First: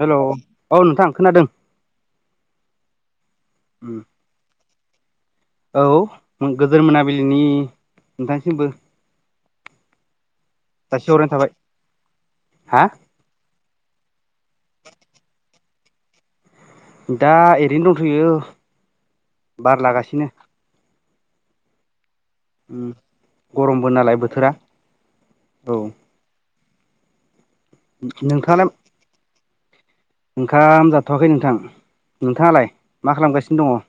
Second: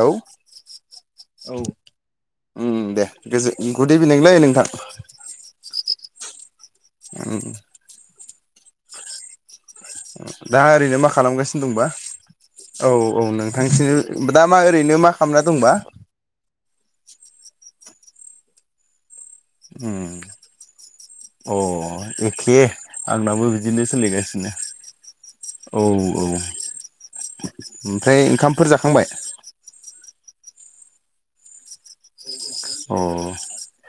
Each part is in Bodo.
हेल' औ। नोंथां खोनादों औ ओम दे गोजोन गुड इभिनिंलै नोंथां। औ गोदोर मोनाबिलिनि उम नोंथांसिमबो। दा ओरैनो मा जासिहरनाय थाबाय खालामगासिनो दंबा। हा औ औ नोंथांसिनि दा मा ओरैनो मा खामना दंबा। दा एरैनो दंथ'यो बार उम लागासिनो। अ। एखे आंनाबो बिदिनो गरमबो नालाय बोथोरा सोलिगासिनो औ औ। ओमफ्राय ओंखामफोर नोंथाङालाय जाखांबाय? ओंखाम जाथ'वाखै नोंथां नोंथाङालाय अ मा खालामगासिनो दङ'?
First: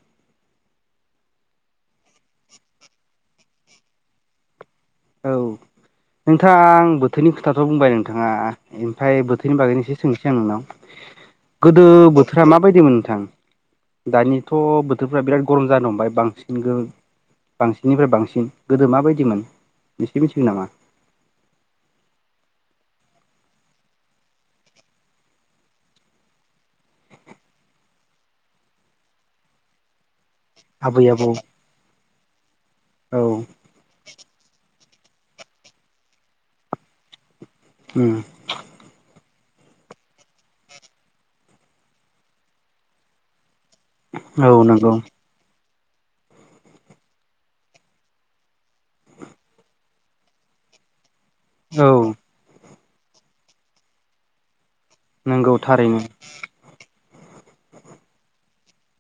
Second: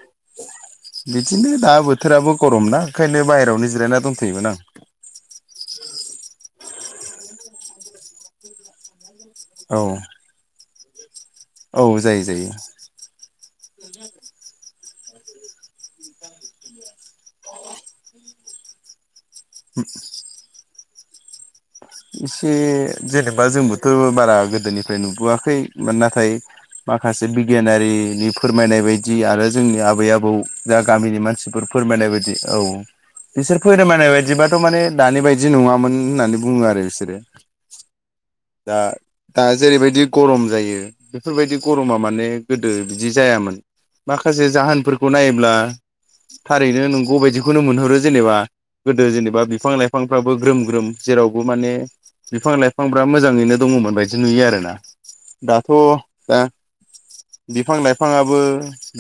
बिदिनो दा बोथोराबो गरम ना ओंखायनो बाहेरायावनो जिरायना दंथ'योमोन आं। औ नोंथां आं बोथोरनि खोथाथ' बुंबाय नोंथाङा? ओमफाय बोथोरनि औ बागैनो एसे सोंसै आं नोंनाव। गोदो औ जायो बोथोरा जायो माबायदिमोन नोंथां? दानिथ' बोथोरफ्रा बिराद गरम जानो हमबाय बांसिनगो बांसिननिफ्राय बांसिन गोदो माबायदिमोन [unintelligible] मिथिगोन नामा? इसे जेनेबा जोंबोथ' बारा गोदोनिफ्राय नुबोआखै मोन नाथाय। माखासे बिगियानारिनि फोरमायनाय बायदि आरो जोंनि आबै- आबौ। जा आबै गामिनि आबौ मानसिफोर फोरमायनाय बायदि औ औ बिसोर फोरमायनाय बायदिबाथ' माने दानि बायदि नङामोन होननानै बुङो आरो बिसोरो ओम। दा दा जेरैबायदि गरम जायो बेफोरबायदि गरमा माने गोदो बिदि जायामोन। माखासे औ नंगौ जाहोनफोरखौ नायोब्ला। थारैनो नोंगौ बायदिखौनो मोनहरो जेनेबा गोदो जेनेबा बिफां लाइफांफ्राबो ग्रोम ग्रोम। जेरावबो माने औ बिफां लाइफांफ्रा मोजाङैनो दङ'मोन बायदि नुयो आरो ना। नोंगौ थारैनो। बिफां-लाइफाङाबो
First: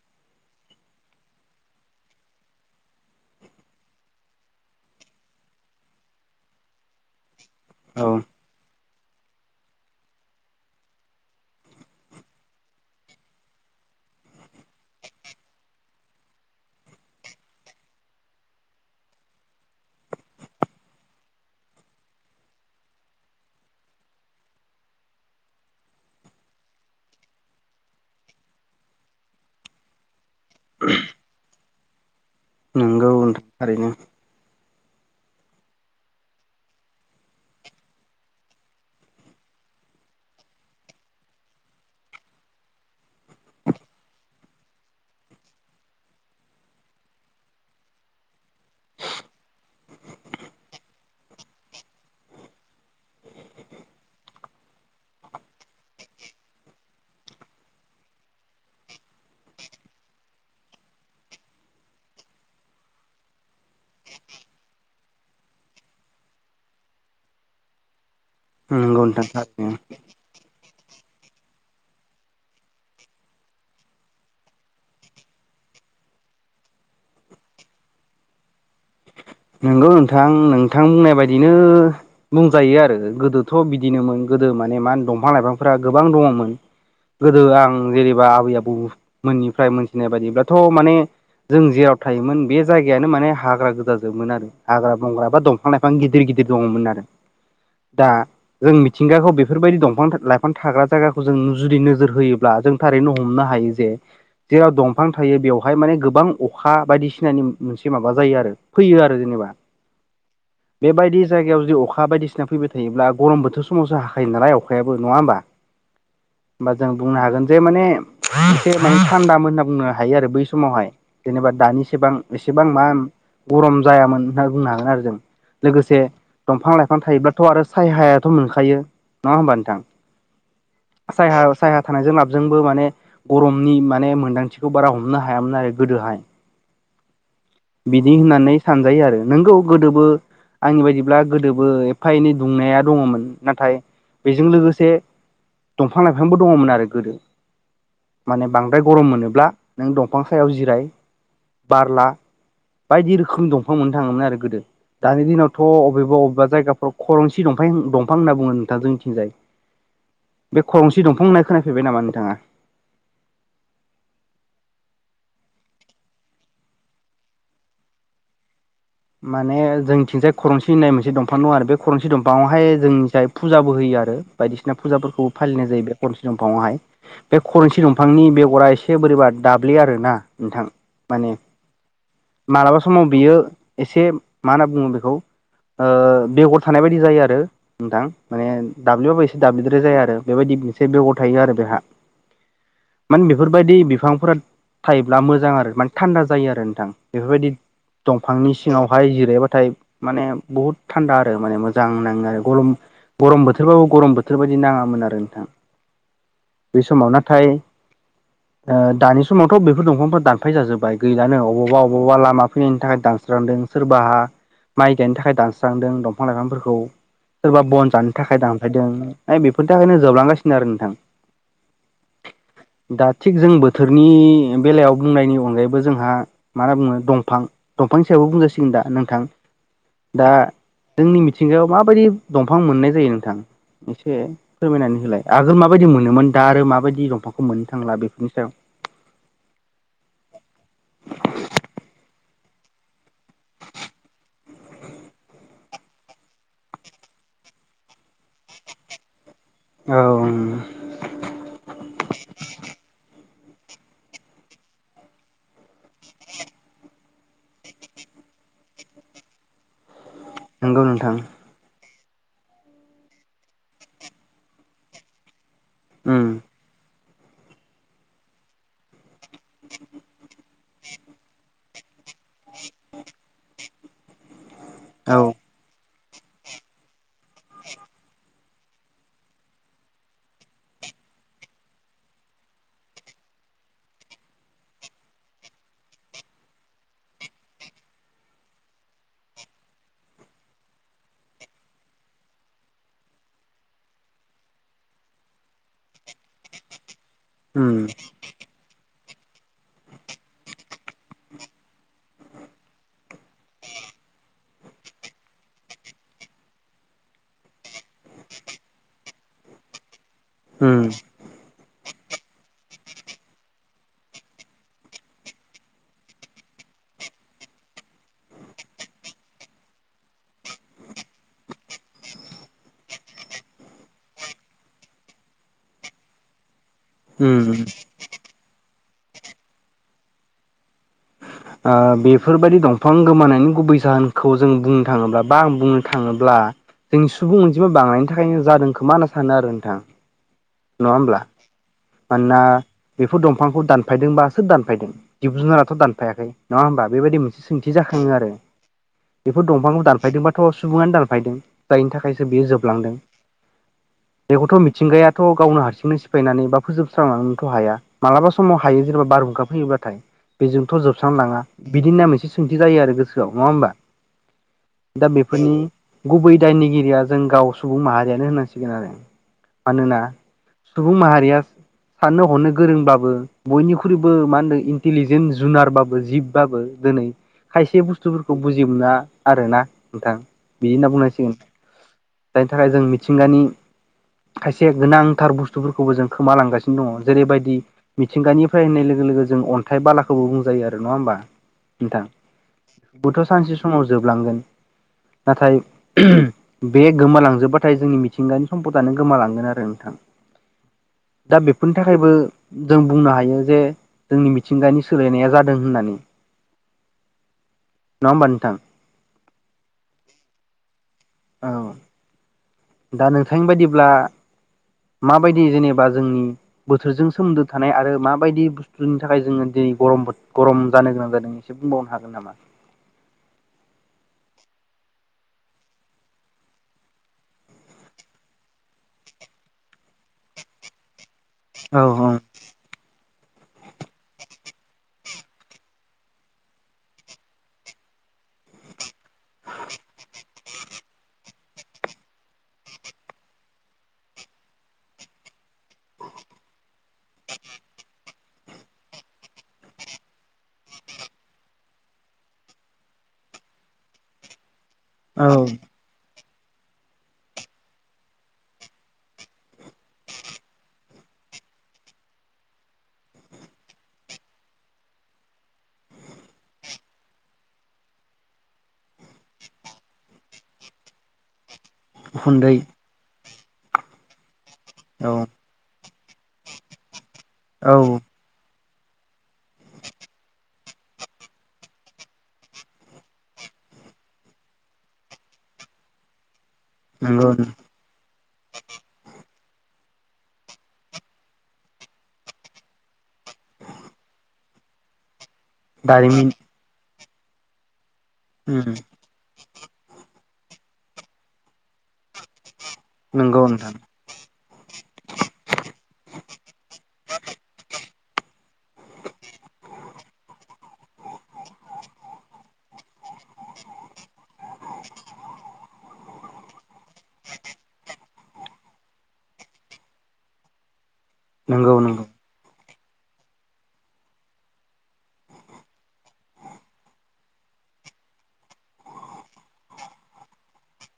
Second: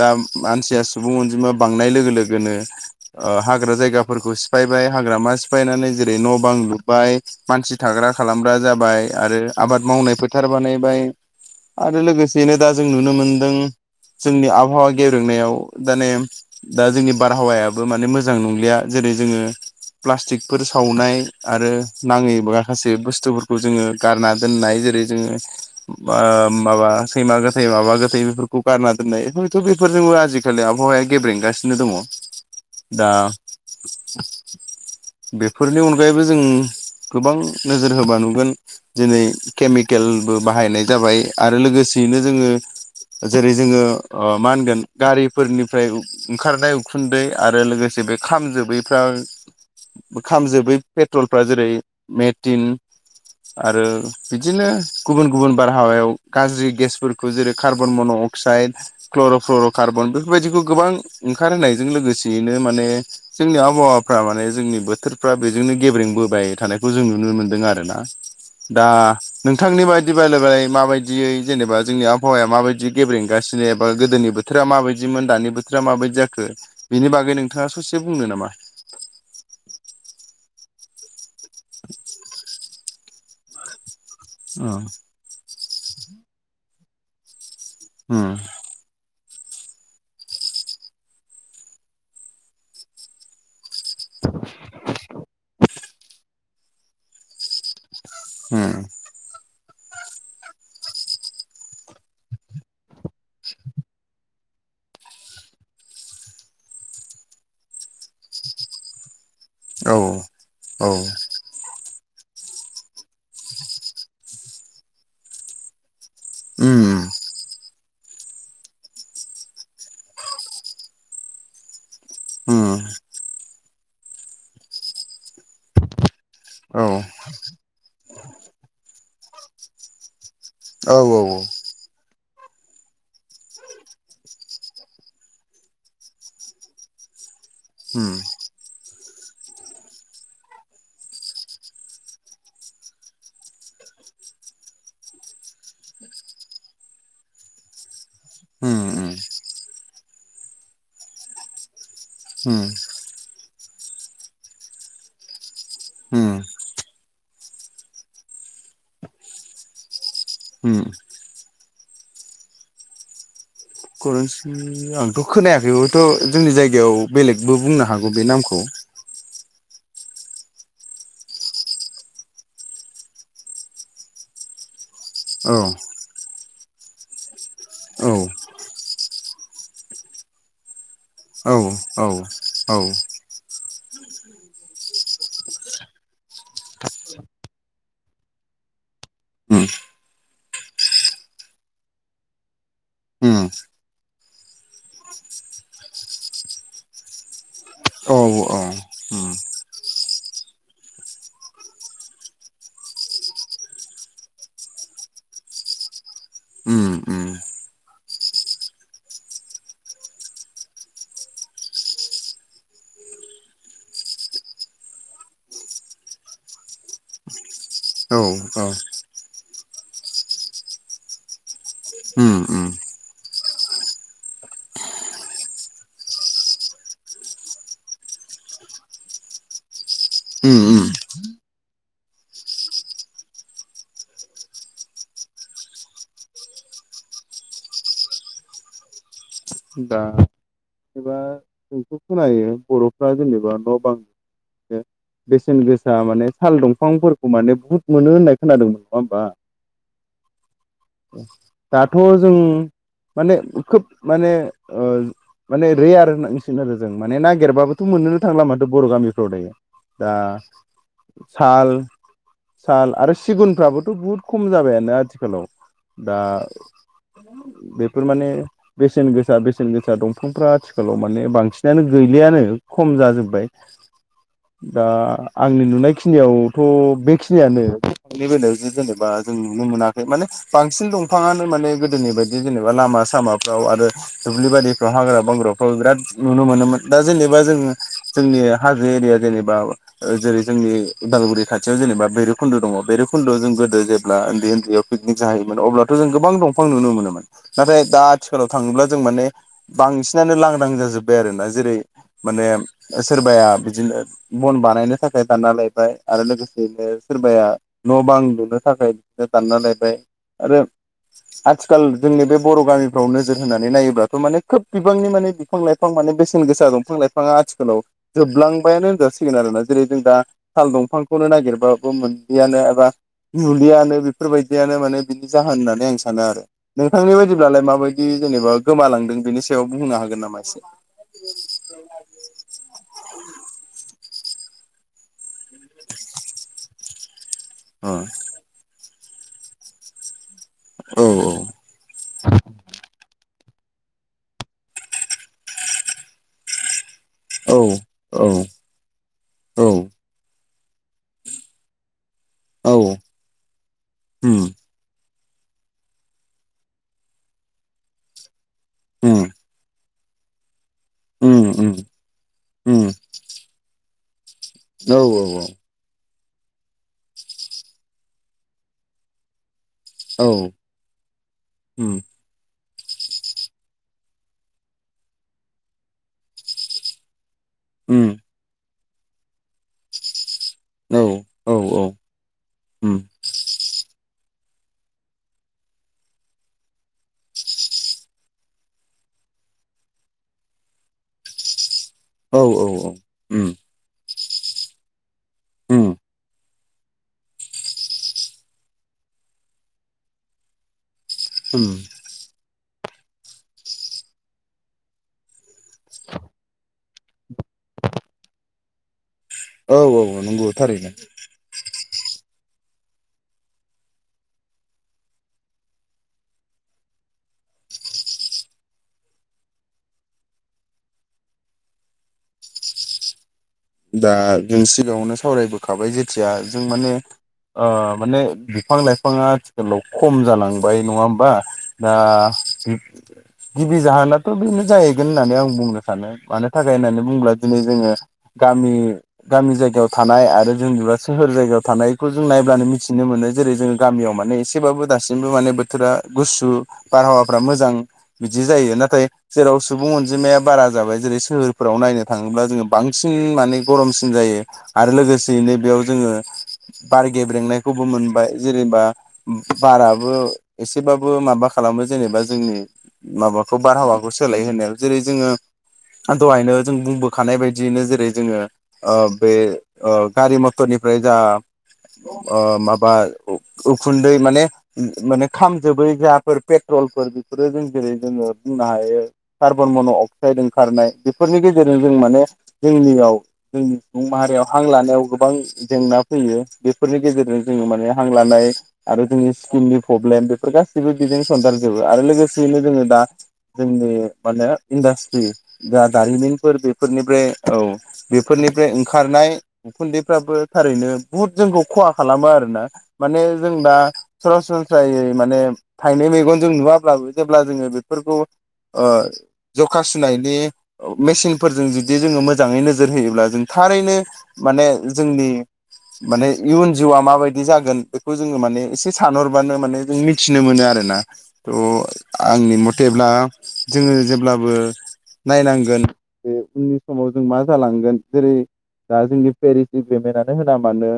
दा मानसिया सुबुं अनजिमा बांनाय लोगो लोगोनो। ओ हाग्रा जायगाफोरखौ सिफायबाय हाग्रामा सिफायनानै जेरै न' बां लुबाय। मानसि औ थाग्रा खालामग्रा जाबाय आरो आबाद मावनाय फोथार बानायबाय। आरो लोगोसेनो दा जों नुनो मोनदों। जोंनि आबहावा गेब्रेंनायाव दाने दा जोंनि बारहावायाबो माने मोजां नंलिया जे जोङो प्लास्टिकफोर सावनाय आरो नाङै माखासे बुस्थुफो खौ जोङो गारना दोननाय जेरै जोङो ओ माबा सैमा गोथै माबा गोथै बेफोरखौ। गारना दोननाय बेथ' बेफोरजोंबो आजिखालि आबहावाया गेब्रेंगासिनो दङ। दा नोंगौ थारैनो बेफोरनि अनगायैबो जों गोबां नोजोर होबा नुनो दिनै केमिकेलबो बाहायनाय जाबाय आरो लोगोसेयैनो जोङो। जेरै जोङो ओ मा होनगोन गारिफोरनिफ्राय ओंखारनाय उखुन्दै आरो लोगोसे बे खामजोबैफ्रा खामजोबै पेट्रलफ्रा जेरै मेटिन आरो बिदिनो गुबुन गुबुन बारहावायाव गाज्रि गेसफोरखौ जेरै carbon monoxide chlorofluorocarbon बेफोरबायदिबो गोबां ओंखार होनायजों लोगोसेयैनो माने जों आबहावाफ्रा माने जोंनि बोथोरफ्रा बेजोंनो गेब्रेंबोबाय थानायखौ जों नुनो मोनदों आरो ना दा नंगौ नोंथां थारैनो नोंथांनि बायदि [unintelligible] माबायदियै जेनेबा जोंनि आहावाया माबायदि गेब्रेंगासिनो एबा गोदोनि बोथोरा माबायदिमोन दानि बो थोरा माबायदि जाखो बिनि बागै नोंथाङा ससे बुंनो नामा? बिथां बुंनाय बायदिनो बुंजायो आरो गोदोथ' बिदिनोमोन गोदो माने मा होनो दंफां- लाइफां फोरा गोबां दङ'मोन गोदो आं जेनेबा उम आबै-आबौ मोननिफ्राय मोनथिनाय बायदिब्लाथ' माने जों जेराव थायोमोन बे जायगायानो माने हाग्रा गोजा जोबमोन आरो हाग्रा बंग्रा बा दंफां लाइफां गिदिर गिदिर दङमोन आरो दा उम जों मिथिंगाखौ बेफोरबायदि दं फां लाइफां थाग्रा जायगाखौ जों जुदि नोजोर होयोब्ला जों थारैनो हमनो हायो जे जेराव दंफां थायो बेवहाय माने गोबां अखा बायदिसिनानि मोनसे माबा जायो आरो फैयो आरो जेनेबा उम औ औ बेबायदि जायगायाव जुदि अख खा बायदिसिना फैबाय थायोब्ला गरम बोथोर समावसो हाखायो नालाय अखायाबो नङा होमबा होमबा जों उम बुंनो हागोन जे माने एसे माने थान्दा मोजां होनना बुंनो हायो आरो बै समावहाय जेनेबा दानि एसेबां उम एसेबां माम गरम जायामोन होनना बुंनो हागोन आरो जों लोगोसे दंफां औ लाइफां थायोब्लाथ' आरो सायहायाथ' मोनखायो नङा होमबा नोंथां औ औ सायहा सायहा थानायजों लाबजोंबो माने गरमनि माने मोनदांथि खौ बारा हमनो हायामोन आरो गोदोहाय उम बिदि होननानै सानजायो आरो नंगौ गोदोबो आंनि बायदिब्ला गोदोबो एफा एनै दुंनाया दङमोन नाथाय बेजों लोगोसे दंफां लाइफांबो दङमोन आरो गोदो माने उम बांद्राय गरम उम मोनोब्ला नों दंफां सायाव जिराय बारला उम बायदि रोखोम दंफां मोननो थाङोमोन आरो गोदो दानि दिनावथ' अबेबा उम अबेबा जायगाफ्राव खरंसि दंफाय दंफां होनना बुङो नोंथां जोंनिथिंजाय बे उम खरंसि दंफां होननाय खोना फेबाय नामा नोंथाङा करन्सि आंथ' खोनायाखै हयथ' जोंनि जायगायाव बेलेगबो बुंनो हागौ बे नामखौ माने जोंथिंजाय खरनसि होननाय मोनसे दंफां दङ आरो बे खरनसि दंफाङावहाय जोंनि जाय फुजाबो होयो आरो बायदिसिना फुजाफोरखौ औ फालिनाय जायो बे खरनस दंफाङावहाय बे खरन्सि औ दंफांनि बेगरा एसे बोरैबा दाब्ले आरोना नोंथां माने औ औ मालाबा समाव बियो एसे मा होनना बुङो बेखौ ओ बेगर थानाय बायदि जायो आरो नोंथां माने दाब्लिबाबो एसे उम दाब्लिद्राय जाया आरो बेबायदि बेसे बेगर थायो आरो बेहा [inaudible] माने उम बेफोरबायदि बिफांफोरा थायोब्ला मोजां आरो माने थानदा जायो आरो नोंथां बेफोरबायदि औ दंफांनि औ सिङावहाय उम जिरायबाथाय माने बहुद थानदा आरो माने मोजां नाङो आरो गरम गरम बोथोरबाबो गरम बोथोर बायदि नाङामोन आरो नोंथां बे उम समाव उम नाथाय ओ दानि समावथ' बेफोर दंफांफोरा दानफाय जाजोबबाय गैलानो अबावबा अबाव बावबा लामा फोरनि थाखाय दानस्रांदों सोरबाहा माइ गायनो थाखाय दानस्रांदों दंफां लाइफांफोरखौ सोरबा बन जानो औ थाखाय दानफायदों बेफोरनि थाखायनो जोबलांगासिनो आरो नोंथां उम उम दा थिग जों बोथोरनि बेलायाव बुंनायनि अनगायैबो जोंहा मा होनना बुङो दंफां दंफांनि सायावबो बुंजासिगोन दा नोंथां दा उम उम जोंनि मिथिंगायाव माबायदि दंफां मोननाय जायो नोंथां एसे फोरमायनानै होलाय आगोल माबायदि मोनोमोन दा आरो माबायदि दंफांखौ मोननो थांला बेफोरनि सायाव [inaudible] दा एबा जोंथ' खोनायो बर'फ्रा जेनेबा न' बां बेसेन गोसा माने साल दंफांफोरखौ माने बुहुत मोनो होननाय खोनादोंमोन नङा होमबा सायाव औ दाथ' जों माने खोब माने ओ माने रेयार होनांसिगोन आरो जों माने ना गिरबाबोथ' मोननोनो थांला माथो बर' गामिफ्रावलाय दा नंगौ नोंथां साल साल आरो सिगुनफ्राबोथ' बुहुत खम जाबायानो आथिखालाव दा उम बेफोर माने बेसेन गोसा बेसेन गोसा दंफांफ्रा आ थिखालाव माने बांसिनानो गैलियानो खम जाजोबबाय दा औ आंनि नुनाय खिनियावथ' बेखिनियानो दंफांनि बेलायाव जेनेबा जों नुनो मोनाखै माने बांसिन दं फाङानो माने गोदोनि बायदि जेनेबा लामा-सामाफ्राव आरो दुब्लि बारिफ्राव हाग्रा-बंग्राफ्राव बिराद नुनो मोनोमोन दा जेनेबा जों जोंनि हाजो एरिया जेनेबा जेरै जोंनि उदालगुरि खाथियाव जेनेबा भैरुखुनदु दं भैरुखुनदआव जों गोदो जेब्ला उनदै उनदैयाव पिकनिक जाहैयोमोन अब्लाथ' जों गोबां दंफां नुनो मोनोमोन उम नाथाय दा आथिखालाव थाङोब्ला जों माने बांसिनानो लांदां जाजोबबाय आरोना जेरै माने सोरबाया बिदिनो बन बानायनो थाखाय दानना लायबाय आरो लोगोसेयैनो सोरबाया न' बां लुनो थाखाय बिदिनो दानना लायबाय आरो उम आथिखाल जोंनि बे बर' गामिफ्राव नोजोर होनानै नायोब्लाथ' माने खोब बिबांनि माने बिफां लाइफां माने बे सेन गोसा दंफां लाइफाङा आथिखालाव जोबलांबायानो होनजासिगोन आरोना जेरै जों दा साल दंफांखौनो नागिरबाबो मोनलियानो एबा नुलियानो बेफोरबायदियानो माने बिनि जाहोन होननानै आं सानो आरो नोंथांनि बायदिब्लालाय उम माबायदि जेनेबा गोमालांदों बेनि सायाव बुंनो हागोन नामा एसे ओ बेफोरबायदि दंफां गोमानायनि गुबै जाहोनखौ जों बुंनो थाङोब्ला बा आं बुंनो थाङोब्ला जोंनि सुबुं अनजिमा अ बांनायनि थाखायनो जादों खोमा होनना सानो आरो नोंथां नङा औ होमब्ला मानोना बेफोर दं फांखौ दानफायदोंबा सोर दानफायदों जिब जुनाराथ' दानफायाखै नङा होमबा बेबायदि मोनसे औ सोंथि जाखाङो आरो औ बेफोर दंफांखौ दानफायदोंबा थ' सुबुङानो दानफायदों जायनि थाखायसो बियो औ जोबलांदों उम बेखौथ' मिथिंगाया थ' गावनो हारसिंनो सिफायनानै बा फोजोबस्रांनोथ' हाया माब्लाबा समाव हायो जेनेबा उम बारहुंखा फैयोब्लाथाय बेजोंथ' जोबस्रां लाङा उम उम बिदिनो मोनसे सोंथि जायो उम आरो गोसोयाव नङा होमबा औ दा बेफोरनि औ गुबै दायनिगिरिया जों गाव सुबुं माहारियानो होनांसिगोन आरो मानोना औ सुबुं माहारिया उम साननो हनो गोरोंबाबो बयनिख्रुबो मा होनदों इन्टेलिजेन्ट जुनारबाबो जिब बाबो दिनै खायसे उम बुसथुफोरखौ बुजिना आरोना नोंथां बिदि होनना औ बुंनांसिगोन औ जायनि थाखाय जों उम मिथिंगानि खायसे गोनांथार बुसथुफोरखौबो जों खोमाालांगासिनो दङ' जेरैबायदि मिथिंगानिफ्राय होननाय लोगो लोगो जों अनथाइ बालाखौबो बुंजायो आरो नङा होमबा नोंथां औ औ खौथ' [unintelligible] उम सानसे समाव जोबलांगोन नाथाय उम बे गोमालांजोबबाथाय जोंनि मिथिंगानि समपदानो गोमालांगोन आरो नोंथां दा उम बेफोरनि थाखायबो जों बुंनो हायो जे जोंनि मिथिंगानि सोलायनाया जा दों होननानै नङा होमबा नोंथां औ औ नंगौ थारैनो औ दा नोंथांनि बायदिब्ला माबायदि जेनेबा जोंनि बोथोरजों सोमोनदो थानाय आरो माबायदि बुसथुनि थाखाय जोङो दि नै गरम गरम जानो गोनां जादों एसे बुंबावनो हागोन नामा दा जों सिगाङावनो सावरायबोखाबाय जेथिया जों माने ओ माने बिफां लाइफाङा आथिखालाव खम जालांबाय नङा हो नबा‌ औ दा औ गिबि जाहोनाथ' बेनो जाहैगोन होननानै आं बुंनो सानो मानो थाखाय होननानै बुंङोब्ला दिनै जोङो गामि गामि जायगायाव थानाय आरो जों बिबा [unintelligible] सोहोर जायगायाव। थानायखौ जों नायब्लानो मिथिनो मोनो जेरै जोङो गामियाव माने एसेबाबो दासिमबो माने बोथोरा गुसु बारहावाफ्रा मोजां बिदि जायो नाथाय जेराव सुबुं अनजिमाया बारा जाबाय जेरै सोहोरफोर याव नायनो थाङोब्ला जोङो बांसिन माने गरमसिन जायो आरो औ लोगोसेयैनो बेयाव जोङो बार गेब्रेंनायखौबो मोनबाय जेनेबा बाराबो एसेबाबो माबा मा खालामो जेनेबा जोंनि माबाखौ बारहावाखौ सोलाय होनायाव जेरै जोङो। दहायनो जों बुंबोखानाय बायदि बिदिनो जेरै जोङो ओ बे गारि मथरनिफ्राय जा उखुन्दै माबा उखुन्दै माने औ माने खामजोबै फुवाफोर पेट्रलफोर बेफोरो जों औ जेरै जोङो। बुंनो हायो कार्बन मन' अक्साइड ओंखारनाय बेफोरनि गेजेरजों जों माने। जोंनियाव जोंनि सुबुं माहारियाव हां लानायाव गोबां जेंना फैयो। बेफोरनि नंगौ गेजेरजों जोङो माने हां लानाय आरो जोंनि स्किननि प्रब्लेम बेफोर गासैबो बिदिनो सनदेरजोबो आरो लोगोसेयैनो जोङो दा जोंनि माने इन्डासट्रि जा दारिमिन दारिमिनफोर बेफोरनिफ्राय औ उम बेफोरनिफ्राय ओंखारनाय उखुन्दैफ्राबो थारैनो बुहुद जोंखौ खहा खालामो आरो ना। माने नंगौ जों नोंथां दा सरासनस्रायै माने थाइनै मेगन जों नुवाब्लाबो जेब्ला जोङो बे फोर ओ जखा सुनायनि मेसिनफोरजों जुदि जोङो मो मोजाङै नोजोर होयोब्ला जों थारैनो माने जोंनि माने इयुन जिउआ माबायदि जागोन बेखौ जोङो माने एसे सानहरबानो माने जों मिथिनो मोनो आरो ना त' नंगौ नंगौ आंनि मथे जेब्ला जोङो जेब्लाबो नायनांगोन बे उननि समाव जों मा जालांगोन जेरै दा जोंनि पेरिस एगेमेन्टानो होना मानो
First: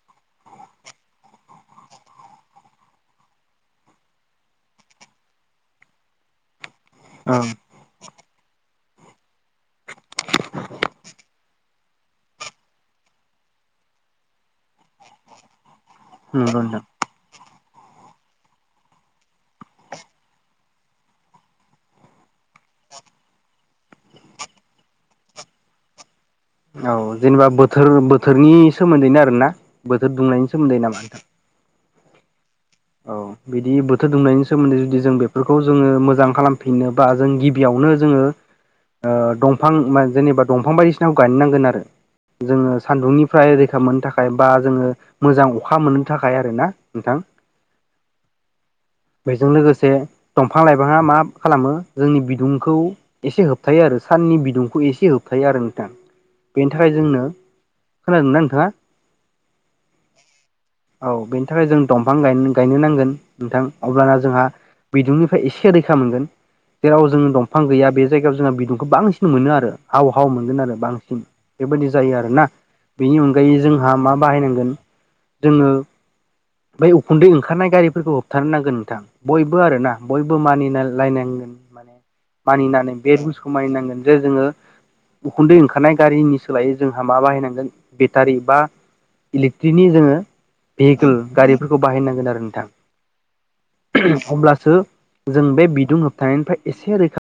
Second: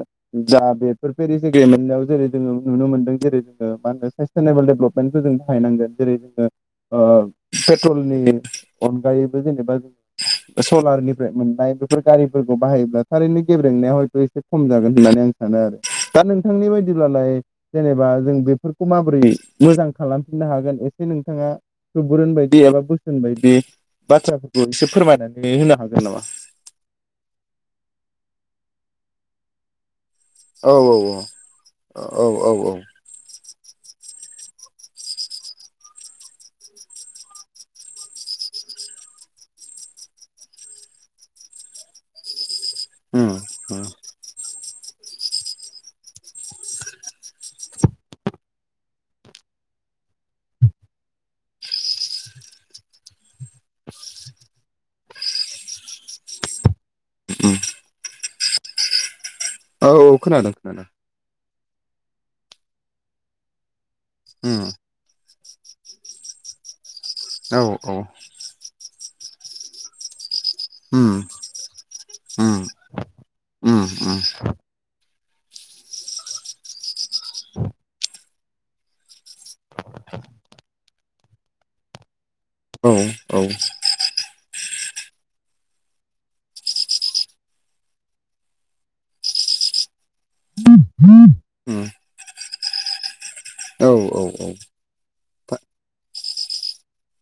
दा बेफोर पेरिस एगेमेनाव जेरै जोङो। नुनो मोनदों जेरै जोङो मा होनो सास्टेनेबोल डेभेलपमेन्टखौ जों बाहायनो नांगोन जेरै जोङो। औ पेट्रलनि अनगायैबो जेनेबा सलारनि मोननाय बेफोर गारिफोरखौ बाहायोब्ला थारैनो गेब्रेंनाया हयथ' एसे खम जागोन होननानै आं सानो आरो। दा नंगौ नोंथांनि नोंथां बायदिब्लालाय जेनेबा जों बेफोरखौ माबोरै मोजां खालामफिननो हागोन एसे नोंथाङा सुबुरुन बायदि गाबा बोसोन बायदि बाथ्राफोरखौ एसे फोरमायनानै होनो हागोन नामा? औ जेनेबा बोथोर बोथोरनि सोमोन्दैनो आरोना बोथोर दुंनायनि औ सोमोन्दै नामा नोंथां? औ औ औ औ। बिदि बोथोर दुमनायनि सोमोन्दै जुदि जों बेफोरखौ जोङो मोजां खालामफिनोबा जों गिबियावनो जोङो। ओ दंफां जेनेबा दंफां बायदिसिनाखौ गायनांगोन आरो जोङो उम सान्दुंनिफ्राय उम रैखा मोननो थाखाय बा। जोङो मोजां अखा मोननो थाखाय आरोना नोंथां। [inaudible] बेजों लोगोसे दंफां लाइफाङा मा खालामो जोंनि बिदुंखौ एसे होबथायो आरो सान। नि बिदुंखौ एसे होबथायो आरो नोंथां। [inaudible] नि थाखाय जोंनो खोनादों ना नोंथाङा? औ औ खोनादों। खोनादों औ बेनि थाखाय जों दंफां गायनो नांगोन नोंथां अब्लाना जोंहा उम बिदुंनिफ्राय। एसे रैखा मोनगोन जेराव जोंङो दंफां औ गैया औ बे जायगायाव जोंहा बिदुंखौ बांसिन मोनो आरो हाव हाव मोनो। उम बांसिन बेबायदि जायो आरोना उम बेनि अनगायै उम उम जोंहा मा बाहायनांगोन। जोङो बेै उखुन्दै ओंखारनाय गारिफोरखौ होबथानो नांगोन नोंथां। बयबो आर ना बयबो मानिलायनांगोन माने। मानिनानै औ बे औ रुलसखौ मानिनांगोन जे जोङो। उखुन्दै ओंखारनाय गारिनि सोलायै जोंहा मा बाहायनांगोन बेटारि बा इलेक्ट्रिकनि जोङो भेहिकेल गारिफोरखौ उम बाहायनांगोन आरो नोंथां औ औ औ अब्लासो जों बे बिदुं होबथानायनिफ्राय एसे रैखा